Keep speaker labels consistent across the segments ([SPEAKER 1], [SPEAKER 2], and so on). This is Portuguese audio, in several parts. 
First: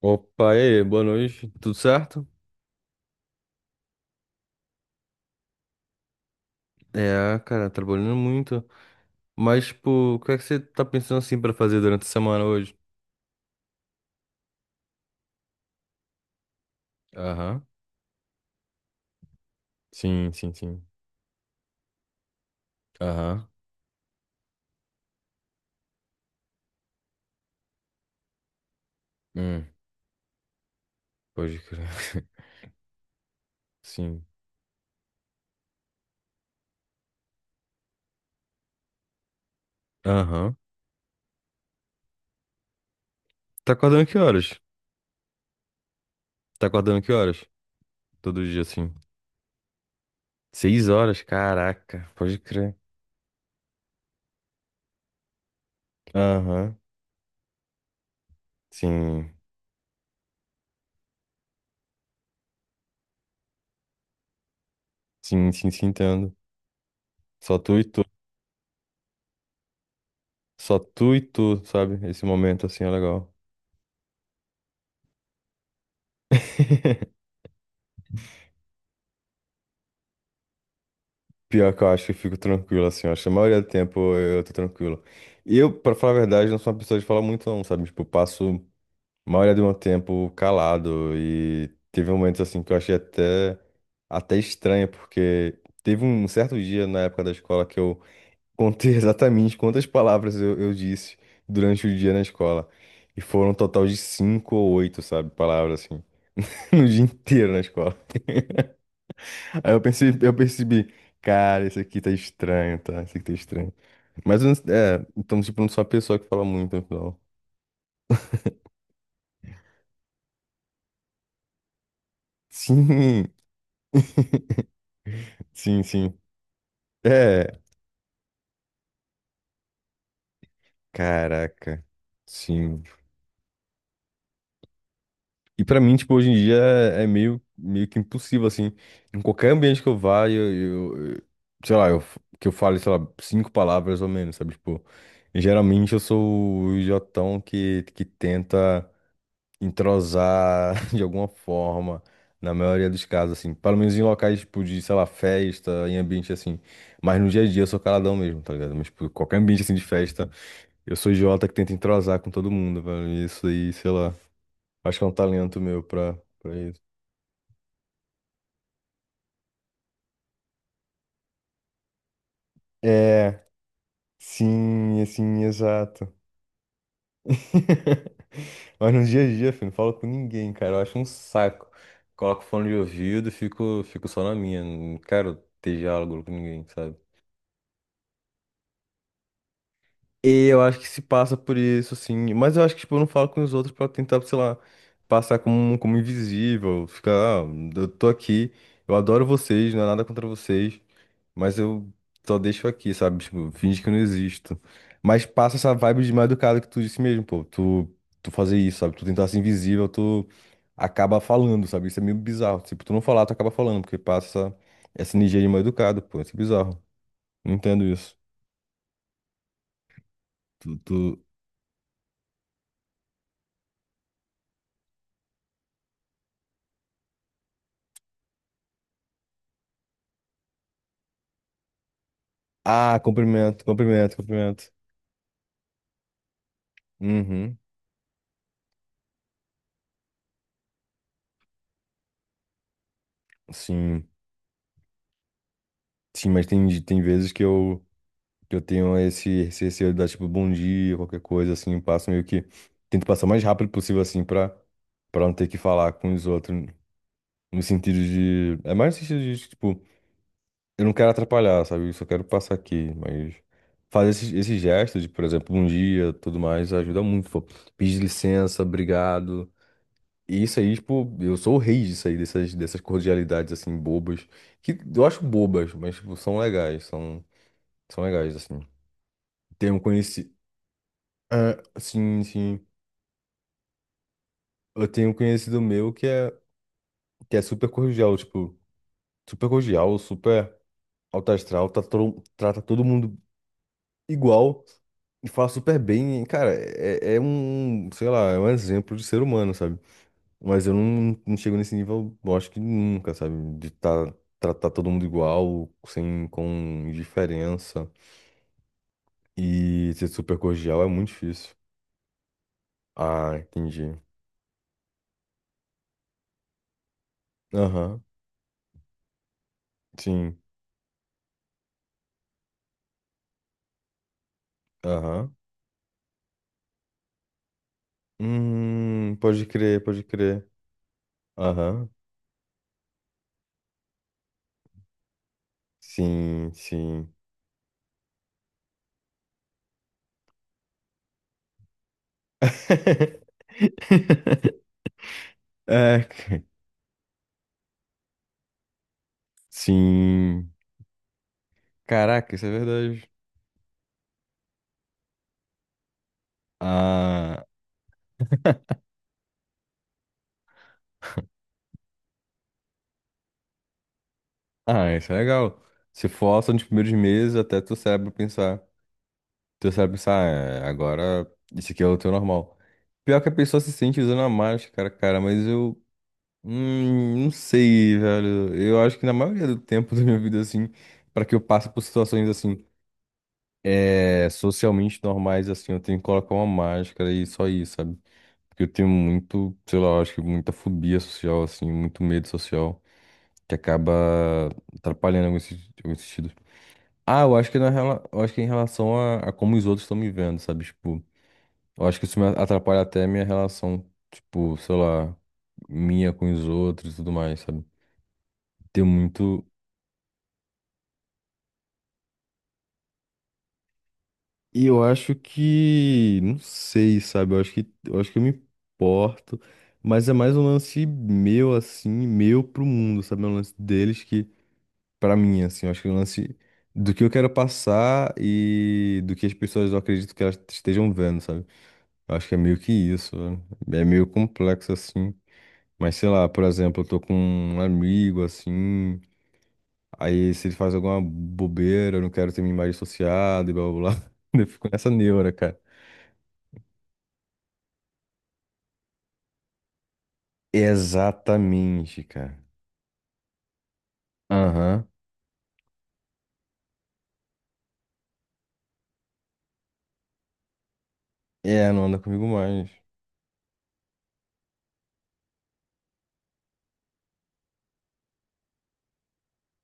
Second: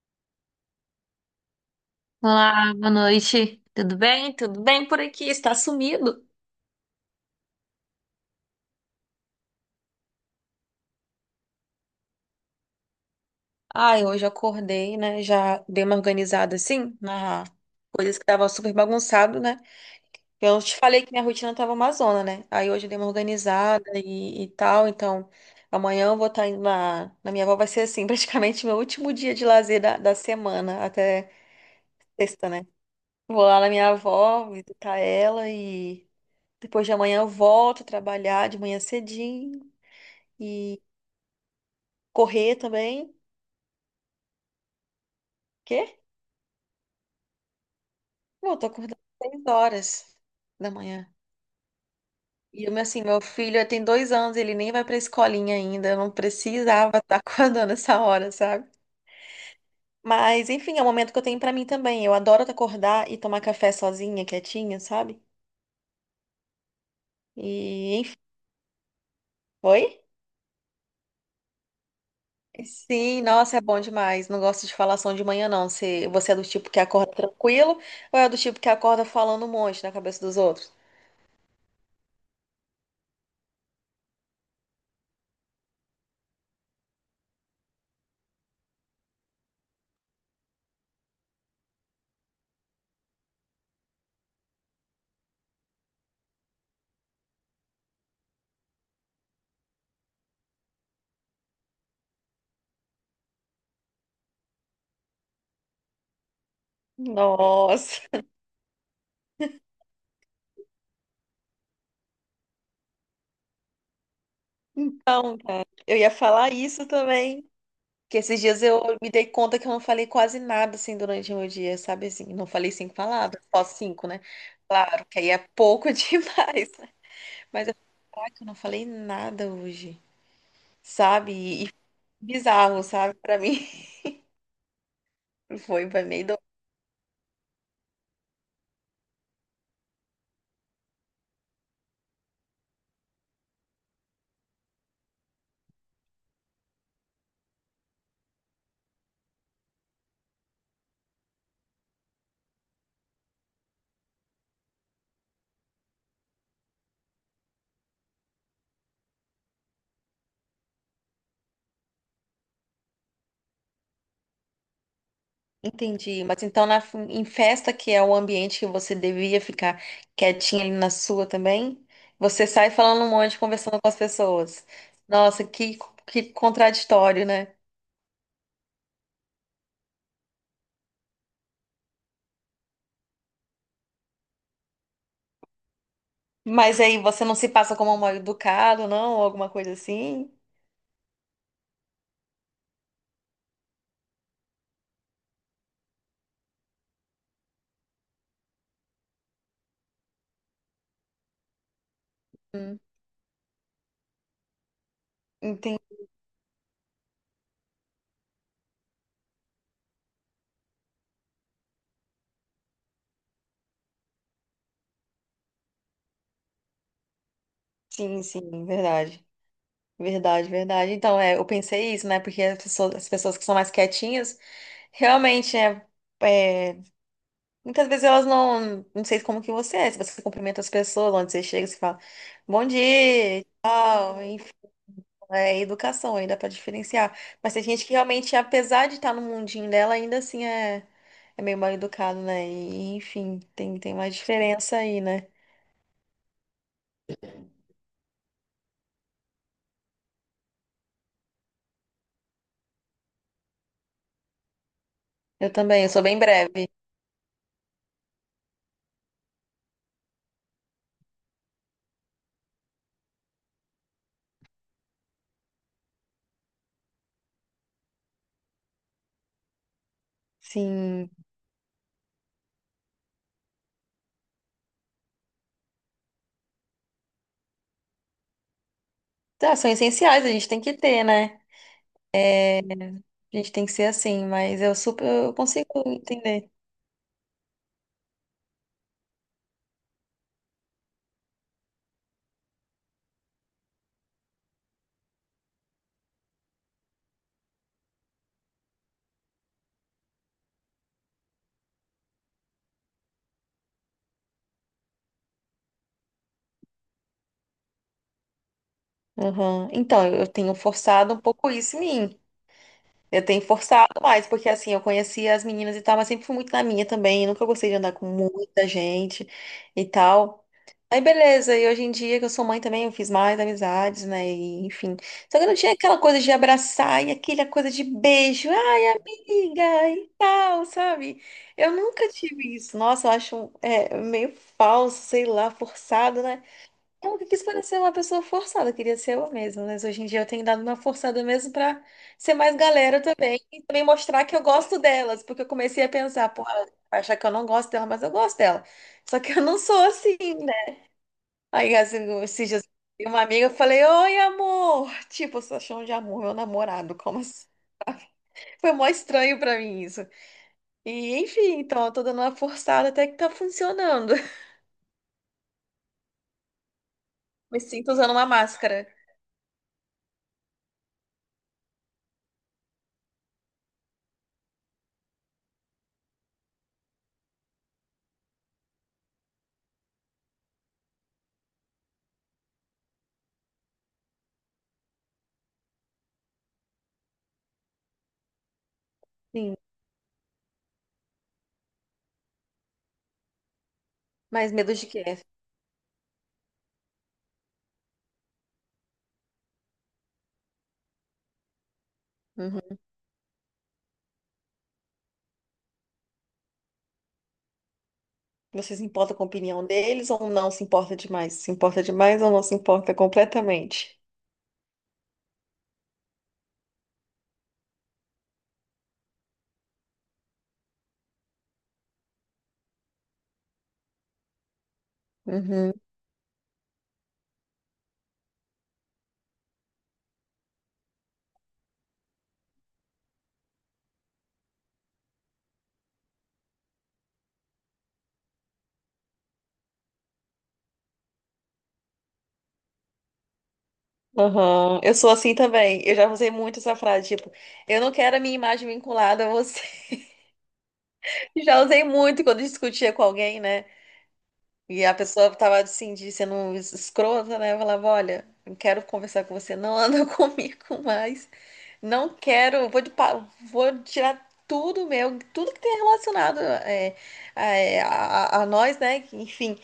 [SPEAKER 1] Opa, e aí, boa noite, tudo certo?
[SPEAKER 2] Olá, boa noite. Tudo bem? Tudo bem por aqui? Está sumido?
[SPEAKER 1] É, cara, trabalhando muito. Mas, tipo, o que é que você tá pensando assim pra fazer durante a semana hoje?
[SPEAKER 2] Ai, hoje eu acordei, né? Já dei uma organizada assim na
[SPEAKER 1] Aham.
[SPEAKER 2] coisas que tava super bagunçado, né?
[SPEAKER 1] Sim, sim,
[SPEAKER 2] Eu te
[SPEAKER 1] sim.
[SPEAKER 2] falei que minha rotina tava uma zona, né? Aí hoje eu dei uma
[SPEAKER 1] Aham.
[SPEAKER 2] organizada e tal, então amanhã eu vou estar indo na minha avó, vai ser assim, praticamente meu último dia de
[SPEAKER 1] Hum,
[SPEAKER 2] lazer da semana, até
[SPEAKER 1] pode crer.
[SPEAKER 2] sexta, né? Vou lá na minha
[SPEAKER 1] Sim.
[SPEAKER 2] avó, visitar ela e depois de amanhã eu volto a trabalhar de manhã cedinho.
[SPEAKER 1] Aham.
[SPEAKER 2] Correr também.
[SPEAKER 1] Tá acordando que horas?
[SPEAKER 2] Quê?
[SPEAKER 1] Tá acordando que horas? Todo
[SPEAKER 2] Pô, eu
[SPEAKER 1] dia,
[SPEAKER 2] tô
[SPEAKER 1] assim.
[SPEAKER 2] acordando às 6 horas da
[SPEAKER 1] Seis
[SPEAKER 2] manhã.
[SPEAKER 1] horas? Caraca, pode
[SPEAKER 2] E
[SPEAKER 1] crer.
[SPEAKER 2] eu, assim, meu filho tem 2 anos, ele nem vai pra escolinha ainda. Eu não
[SPEAKER 1] Aham.
[SPEAKER 2] precisava estar acordando essa hora, sabe?
[SPEAKER 1] Sim.
[SPEAKER 2] Mas, enfim, é o momento que eu tenho pra mim também. Eu adoro acordar e tomar café sozinha, quietinha, sabe?
[SPEAKER 1] Sim, sim, sim, entendo. Só tu e
[SPEAKER 2] E,
[SPEAKER 1] tu.
[SPEAKER 2] enfim, foi?
[SPEAKER 1] Só tu e tu, sabe? Esse momento, assim, é
[SPEAKER 2] Sim,
[SPEAKER 1] legal.
[SPEAKER 2] nossa, é bom demais. Não gosto de falação de manhã, não. Você é do tipo que acorda tranquilo ou é do tipo que acorda falando um monte na cabeça dos outros?
[SPEAKER 1] Pior que eu acho que eu fico tranquilo, assim, eu acho que a maioria do tempo eu tô tranquilo. E eu, pra falar a verdade, não sou uma pessoa de falar muito, não, sabe? Tipo, eu passo a maioria do meu tempo calado e teve momentos, assim, que eu achei até, até estranho, porque teve um certo dia na época da escola que eu contei exatamente quantas palavras eu disse durante o dia na escola. E foram um total de cinco ou oito, sabe, palavras, assim, no dia inteiro na escola.
[SPEAKER 2] Nossa.
[SPEAKER 1] Aí eu percebi, cara, isso aqui tá estranho, tá? Isso aqui tá estranho. Mas eu não- É,
[SPEAKER 2] Então,
[SPEAKER 1] então, tipo,
[SPEAKER 2] cara,
[SPEAKER 1] não sou a
[SPEAKER 2] eu ia
[SPEAKER 1] pessoa que fala
[SPEAKER 2] falar
[SPEAKER 1] muito no
[SPEAKER 2] isso
[SPEAKER 1] final.
[SPEAKER 2] também. Que esses dias eu me dei conta que eu não falei quase nada assim durante o meu dia, sabe assim? Não falei cinco
[SPEAKER 1] Sim!
[SPEAKER 2] palavras, só 5, né? Claro, que aí é
[SPEAKER 1] Sim,
[SPEAKER 2] pouco
[SPEAKER 1] sim.
[SPEAKER 2] demais. Né?
[SPEAKER 1] É,
[SPEAKER 2] Mas eu falei, caraca, eu não falei nada hoje, sabe? E foi
[SPEAKER 1] caraca. Sim.
[SPEAKER 2] bizarro, sabe? Pra mim,
[SPEAKER 1] E pra
[SPEAKER 2] foi,
[SPEAKER 1] mim,
[SPEAKER 2] foi
[SPEAKER 1] tipo,
[SPEAKER 2] meio
[SPEAKER 1] hoje em
[SPEAKER 2] doido.
[SPEAKER 1] dia é meio que impossível, assim. Em qualquer ambiente que eu vá, sei lá, que eu fale, sei lá, cinco palavras ou menos, sabe? Tipo, geralmente eu sou o jotão que tenta entrosar de alguma forma, na maioria dos casos, assim. Pelo menos em locais, tipo, de, sei lá, festa, em ambiente assim. Mas no dia a dia eu sou caladão mesmo, tá ligado? Mas, tipo, qualquer ambiente assim de festa, eu sou idiota que tenta entrosar com todo mundo, velho. E isso aí, sei lá. Acho que é um talento meu pra,
[SPEAKER 2] Entendi, mas
[SPEAKER 1] pra
[SPEAKER 2] então
[SPEAKER 1] isso.
[SPEAKER 2] em festa, que é o ambiente que você devia ficar quietinha ali na sua também, você sai falando um monte,
[SPEAKER 1] É,
[SPEAKER 2] conversando com as pessoas.
[SPEAKER 1] sim,
[SPEAKER 2] Nossa,
[SPEAKER 1] assim,
[SPEAKER 2] que,
[SPEAKER 1] exato.
[SPEAKER 2] que contraditório, né?
[SPEAKER 1] Mas no dia a dia, filho, não falo com ninguém, cara. Eu acho um saco. Coloco fone de ouvido e fico só na minha. Não quero ter diálogo com ninguém,
[SPEAKER 2] Mas
[SPEAKER 1] sabe?
[SPEAKER 2] aí você não se passa como um mal educado, não? Ou alguma coisa assim?
[SPEAKER 1] E eu acho que se passa por isso, assim. Mas eu acho que, tipo, eu não falo com os outros pra tentar, sei lá, passar como, invisível. Ficar, ah, eu tô aqui, eu adoro vocês, não é nada contra vocês, mas eu só deixo
[SPEAKER 2] Hum,
[SPEAKER 1] aqui, sabe? Tipo, finge que eu não existo. Mas passa essa
[SPEAKER 2] entendi,
[SPEAKER 1] vibe de mal educado que tu disse mesmo, pô. Tu fazer isso, sabe? Tu tentar ser invisível, tu acaba falando, sabe? Isso é meio bizarro. Tipo, tu não falar, tu acaba falando, porque passa essa, energia de mal educado, pô. Isso é bizarro. Não entendo isso.
[SPEAKER 2] sim, sim, verdade. Verdade,
[SPEAKER 1] tu
[SPEAKER 2] verdade. Então,
[SPEAKER 1] tu,
[SPEAKER 2] é, eu pensei isso, né? Porque as pessoas que são mais quietinhas, realmente, né? É, muitas vezes elas não, não sei como que você é, se você cumprimenta as pessoas, onde você chega, você fala, bom
[SPEAKER 1] Ah,
[SPEAKER 2] dia,
[SPEAKER 1] cumprimento, cumprimento,
[SPEAKER 2] tal, enfim,
[SPEAKER 1] cumprimento.
[SPEAKER 2] é educação, aí dá pra diferenciar. Mas
[SPEAKER 1] Uhum,
[SPEAKER 2] tem gente que realmente, apesar de estar no mundinho dela, ainda assim é, é meio mal educado, né? E, enfim, tem
[SPEAKER 1] sim.
[SPEAKER 2] uma diferença aí, né?
[SPEAKER 1] Sim, mas tem vezes que eu tenho esse receio de dar, tipo, bom dia, qualquer coisa, assim, eu passo meio que... Tento passar o mais rápido possível, assim, pra não ter
[SPEAKER 2] Eu
[SPEAKER 1] que
[SPEAKER 2] também, eu
[SPEAKER 1] falar
[SPEAKER 2] sou
[SPEAKER 1] com
[SPEAKER 2] bem
[SPEAKER 1] os outros,
[SPEAKER 2] breve.
[SPEAKER 1] no sentido de... É mais no sentido de, tipo, eu não quero atrapalhar, sabe? Eu só quero passar aqui, mas... Fazer esse, gesto de, por exemplo, bom dia, tudo mais, ajuda muito, pô. Pedir licença, obrigado. E isso aí,
[SPEAKER 2] Sim.
[SPEAKER 1] tipo, eu sou o rei disso aí, dessas cordialidades, assim, bobas. Que eu acho bobas, mas, tipo, são legais, são legais, assim.
[SPEAKER 2] Tá, são
[SPEAKER 1] Tenho
[SPEAKER 2] essenciais, a
[SPEAKER 1] conhecido...
[SPEAKER 2] gente tem que ter, né?
[SPEAKER 1] Ah, sim, sim.
[SPEAKER 2] A gente tem que ser assim, mas eu
[SPEAKER 1] Eu
[SPEAKER 2] super
[SPEAKER 1] tenho um
[SPEAKER 2] eu
[SPEAKER 1] conhecido
[SPEAKER 2] consigo
[SPEAKER 1] meu que é,
[SPEAKER 2] entender.
[SPEAKER 1] que é super cordial, tipo, super cordial, super alto astral, tá todo, trata todo mundo igual e fala super bem. E, cara, é, um, sei lá, é um exemplo de ser humano, sabe? Mas eu não chego nesse nível, eu acho que nunca, sabe? De tá, tratar todo mundo igual, sem, com indiferença.
[SPEAKER 2] Uhum.
[SPEAKER 1] E
[SPEAKER 2] Então,
[SPEAKER 1] ser
[SPEAKER 2] eu
[SPEAKER 1] super
[SPEAKER 2] tenho
[SPEAKER 1] cordial é muito
[SPEAKER 2] forçado um pouco
[SPEAKER 1] difícil.
[SPEAKER 2] isso em mim. Eu
[SPEAKER 1] Ah,
[SPEAKER 2] tenho forçado
[SPEAKER 1] entendi.
[SPEAKER 2] mais, porque assim, eu conhecia as meninas e tal, mas sempre fui muito na minha também. Nunca gostei de andar
[SPEAKER 1] Aham,
[SPEAKER 2] com muita gente e
[SPEAKER 1] sim.
[SPEAKER 2] tal. Aí beleza, e hoje em dia que eu sou mãe também, eu fiz mais amizades, né? E, enfim.
[SPEAKER 1] Aham.
[SPEAKER 2] Só que eu não tinha aquela coisa de abraçar e aquela coisa de beijo, ai,
[SPEAKER 1] Pode crer,
[SPEAKER 2] amiga,
[SPEAKER 1] pode
[SPEAKER 2] e
[SPEAKER 1] crer.
[SPEAKER 2] tal, sabe? Eu
[SPEAKER 1] Aham,
[SPEAKER 2] nunca tive isso. Nossa, eu acho é, meio falso, sei lá, forçado, né?
[SPEAKER 1] sim, sim.
[SPEAKER 2] Eu nunca quis parecer uma pessoa forçada, eu queria ser eu mesma, mas hoje em dia eu tenho dado uma forçada mesmo pra ser mais galera também e também mostrar que eu gosto delas, porque eu comecei a
[SPEAKER 1] É,
[SPEAKER 2] pensar,
[SPEAKER 1] c-
[SPEAKER 2] pô, ela vai achar que eu não gosto dela, mas eu gosto dela. Só que eu não sou assim,
[SPEAKER 1] sim.
[SPEAKER 2] né? Aí assim,
[SPEAKER 1] Caraca, isso
[SPEAKER 2] esses
[SPEAKER 1] é
[SPEAKER 2] dias eu vi
[SPEAKER 1] verdade.
[SPEAKER 2] uma amiga, eu falei, oi, amor! Tipo, você achou de amor, meu namorado, como
[SPEAKER 1] Ah,
[SPEAKER 2] assim? Foi mó estranho pra mim isso. E enfim, então eu tô dando uma forçada até que tá funcionando.
[SPEAKER 1] ah, isso é legal. Se força nos primeiros meses até
[SPEAKER 2] Me
[SPEAKER 1] teu
[SPEAKER 2] sinto usando
[SPEAKER 1] cérebro
[SPEAKER 2] uma
[SPEAKER 1] pensar.
[SPEAKER 2] máscara.
[SPEAKER 1] Tu sabe pensar, "Ah, é, agora isso aqui é o teu normal." Pior que a pessoa se sente usando a máscara, cara, mas eu não sei, velho. Eu acho que na maioria do tempo da minha vida, assim, pra que eu passe por situações assim, é, socialmente normais, assim, eu tenho que colocar uma máscara e só isso, sabe? Porque eu tenho
[SPEAKER 2] Sim,
[SPEAKER 1] muito, sei lá, eu acho que muita fobia social, assim, muito medo social, que acaba
[SPEAKER 2] mas medo de quê?
[SPEAKER 1] atrapalhando em alguns se- alguns sentidos. Ah, eu acho que na, eu acho que em relação a como os outros estão me vendo, sabe? Tipo. Eu acho que isso me
[SPEAKER 2] Uhum.
[SPEAKER 1] atrapalha até a minha relação, tipo, sei lá, minha com os outros e tudo mais, sabe?
[SPEAKER 2] Você
[SPEAKER 1] Tem
[SPEAKER 2] se importa com a
[SPEAKER 1] muito.
[SPEAKER 2] opinião deles ou não se importa demais? Se importa demais ou não se importa completamente?
[SPEAKER 1] E eu acho que, não sei, sabe? Eu acho que eu me importo. Mas é mais um lance meu, assim, meu pro mundo, sabe? É um lance deles que, pra mim, assim, eu
[SPEAKER 2] Uhum.
[SPEAKER 1] acho que é um lance do que eu quero passar e do que as pessoas eu acredito que elas estejam vendo, sabe? Eu acho que é meio que isso, né? É meio complexo, assim. Mas sei lá, por exemplo, eu tô com um amigo assim, aí se ele faz alguma bobeira, eu não quero ter minha imagem associada e blá blá blá. Eu fico
[SPEAKER 2] Aham.
[SPEAKER 1] nessa
[SPEAKER 2] Eu sou
[SPEAKER 1] neura,
[SPEAKER 2] assim
[SPEAKER 1] cara.
[SPEAKER 2] também. Eu já usei muito essa frase, tipo, eu não quero a minha imagem vinculada a você. Já usei
[SPEAKER 1] Exatamente,
[SPEAKER 2] muito
[SPEAKER 1] cara.
[SPEAKER 2] quando discutia com alguém, né? E
[SPEAKER 1] Aham.
[SPEAKER 2] a pessoa tava assim, de sendo escrota, né? Eu falava, olha, não quero conversar com você, não anda comigo mais.
[SPEAKER 1] É, não anda
[SPEAKER 2] Não
[SPEAKER 1] comigo
[SPEAKER 2] quero,
[SPEAKER 1] mais.
[SPEAKER 2] vou tirar tudo meu, tudo que tem relacionado é, é, a nós, né? Enfim.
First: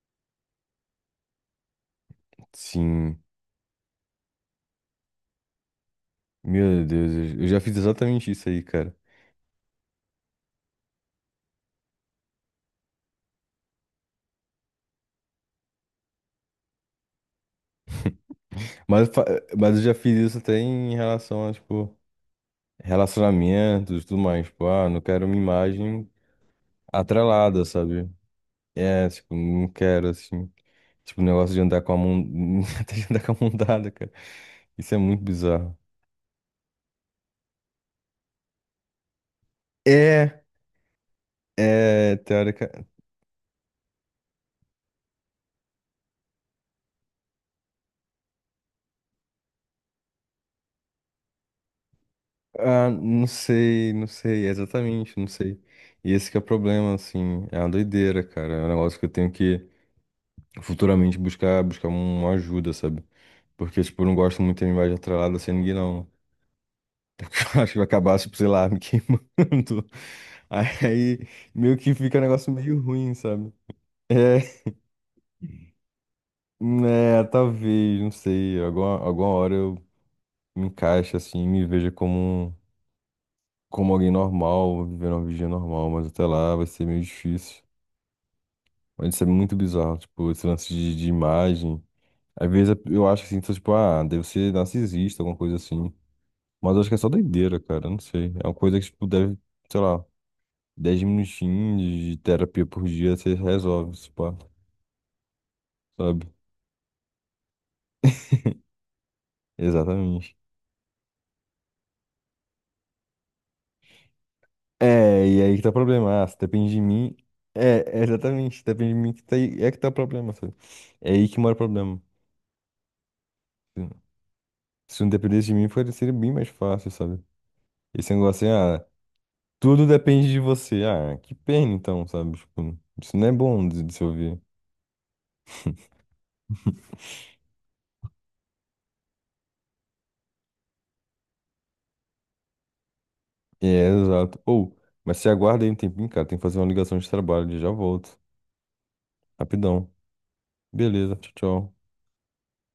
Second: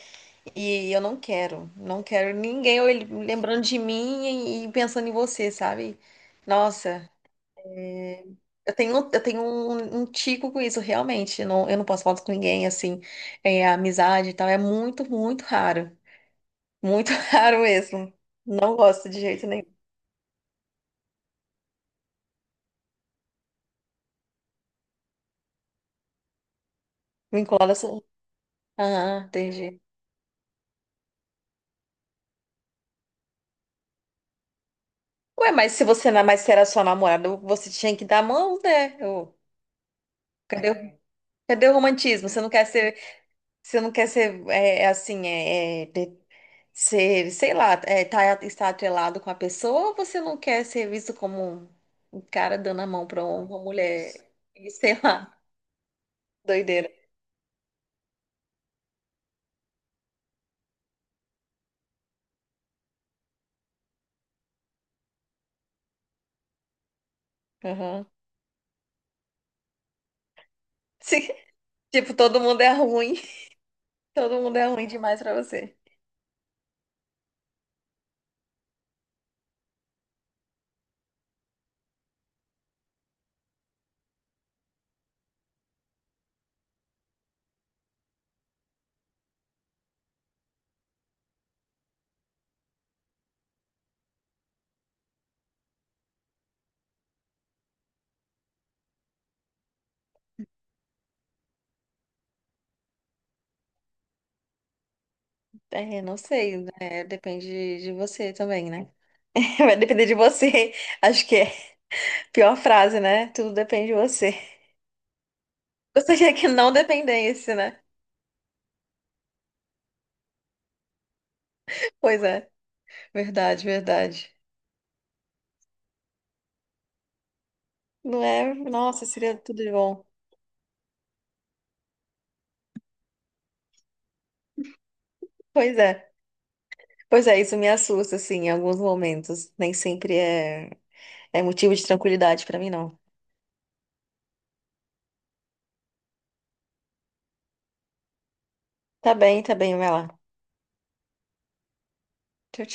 [SPEAKER 2] E eu não quero, não quero ninguém
[SPEAKER 1] Sim.
[SPEAKER 2] lembrando de mim e pensando em você, sabe?
[SPEAKER 1] Meu
[SPEAKER 2] Nossa,
[SPEAKER 1] Deus, eu já fiz exatamente isso aí,
[SPEAKER 2] eu
[SPEAKER 1] cara.
[SPEAKER 2] tenho, eu tenho um, um tico com isso, realmente. Eu não posso falar com ninguém, assim, é, amizade e tal. É muito, muito raro. Muito raro mesmo. Não
[SPEAKER 1] Mas,
[SPEAKER 2] gosto
[SPEAKER 1] eu
[SPEAKER 2] de
[SPEAKER 1] fa-
[SPEAKER 2] jeito nenhum.
[SPEAKER 1] mas eu já fiz isso até em relação a, tipo, relacionamentos e tudo mais. Tipo, ah, não quero minha imagem
[SPEAKER 2] Me
[SPEAKER 1] atrelada,
[SPEAKER 2] incomoda assim.
[SPEAKER 1] sabe? É,
[SPEAKER 2] Aham,
[SPEAKER 1] tipo, não
[SPEAKER 2] entendi.
[SPEAKER 1] quero, assim. Tipo, o negócio de andar com a mão. Até de andar com a mão dada, cara. Isso é muito
[SPEAKER 2] Ué, mas
[SPEAKER 1] bizarro.
[SPEAKER 2] se você não mais era sua namorada, você tinha que dar a mão, né? Ô,
[SPEAKER 1] É,
[SPEAKER 2] cadê, cadê o
[SPEAKER 1] é,
[SPEAKER 2] romantismo? Você não quer
[SPEAKER 1] teórica.
[SPEAKER 2] ser, você não quer ser é, é assim, é, é, ser, sei lá, é, tá, está atrelado com a pessoa ou você não quer ser visto como um cara dando a
[SPEAKER 1] Ah,
[SPEAKER 2] mão pra
[SPEAKER 1] não
[SPEAKER 2] uma
[SPEAKER 1] sei, não
[SPEAKER 2] mulher?
[SPEAKER 1] sei,
[SPEAKER 2] E sei
[SPEAKER 1] exatamente, não
[SPEAKER 2] lá,
[SPEAKER 1] sei. E esse que é o
[SPEAKER 2] doideira.
[SPEAKER 1] problema, assim. É uma doideira, cara. É um negócio que eu tenho que futuramente buscar uma ajuda, sabe? Porque, tipo, eu não gosto muito de linguagem atrelada sem ninguém, não. Acho que vai
[SPEAKER 2] Aham.
[SPEAKER 1] acabar, tipo, sei lá, me queimando. Aí,
[SPEAKER 2] Sim,
[SPEAKER 1] meio que
[SPEAKER 2] tipo,
[SPEAKER 1] fica um
[SPEAKER 2] todo
[SPEAKER 1] negócio
[SPEAKER 2] mundo é
[SPEAKER 1] meio ruim,
[SPEAKER 2] ruim.
[SPEAKER 1] sabe?
[SPEAKER 2] Todo mundo
[SPEAKER 1] É.
[SPEAKER 2] é ruim demais pra você.
[SPEAKER 1] É, talvez, não sei. Alguma, alguma hora eu me encaixe assim, me veja como, um- como alguém normal, vivendo uma vida normal, mas até lá vai ser meio difícil. Mas isso é muito bizarro, tipo, esse lance de, imagem. Às vezes é, eu acho assim, tô, tipo, ah, deve ser narcisista, alguma coisa assim. Mas eu acho que é só doideira, cara, não sei. É uma coisa que, tipo, deve, sei lá, 10 minutinhos de terapia por dia você resolve, se pá,
[SPEAKER 2] É, não
[SPEAKER 1] sabe?
[SPEAKER 2] sei, né? Depende de você também, né? Vai depender de
[SPEAKER 1] Exatamente.
[SPEAKER 2] você. Acho que é a pior frase, né? Tudo depende de você.
[SPEAKER 1] É, e aí que tá o
[SPEAKER 2] Você
[SPEAKER 1] problema. Ah,
[SPEAKER 2] quer
[SPEAKER 1] se
[SPEAKER 2] que não
[SPEAKER 1] depende de mim.
[SPEAKER 2] dependesse, né?
[SPEAKER 1] É exatamente, se depende de mim que tá aí, é que tá o problema, sabe? É aí que mora o problema.
[SPEAKER 2] Pois é, verdade, verdade.
[SPEAKER 1] Se não dependesse de mim, seria bem mais fácil, sabe? Esse
[SPEAKER 2] Não
[SPEAKER 1] negócio
[SPEAKER 2] é?
[SPEAKER 1] assim, ah,
[SPEAKER 2] Nossa, seria tudo de
[SPEAKER 1] tudo
[SPEAKER 2] bom.
[SPEAKER 1] depende de você. Ah, que pena então, sabe? Tipo, isso não é bom de, se ouvir.
[SPEAKER 2] Pois é. Pois é, isso me assusta, assim, em alguns momentos. Nem sempre é, é motivo de tranquilidade pra mim, não.
[SPEAKER 1] É, exato. Ou, mas se aguarda aí um tempinho, cara, tem que fazer uma ligação de trabalho, já volto.
[SPEAKER 2] Tá bem,
[SPEAKER 1] Rapidão.
[SPEAKER 2] vai lá.
[SPEAKER 1] Beleza, tchau, tchau.
[SPEAKER 2] Tchau, tchau.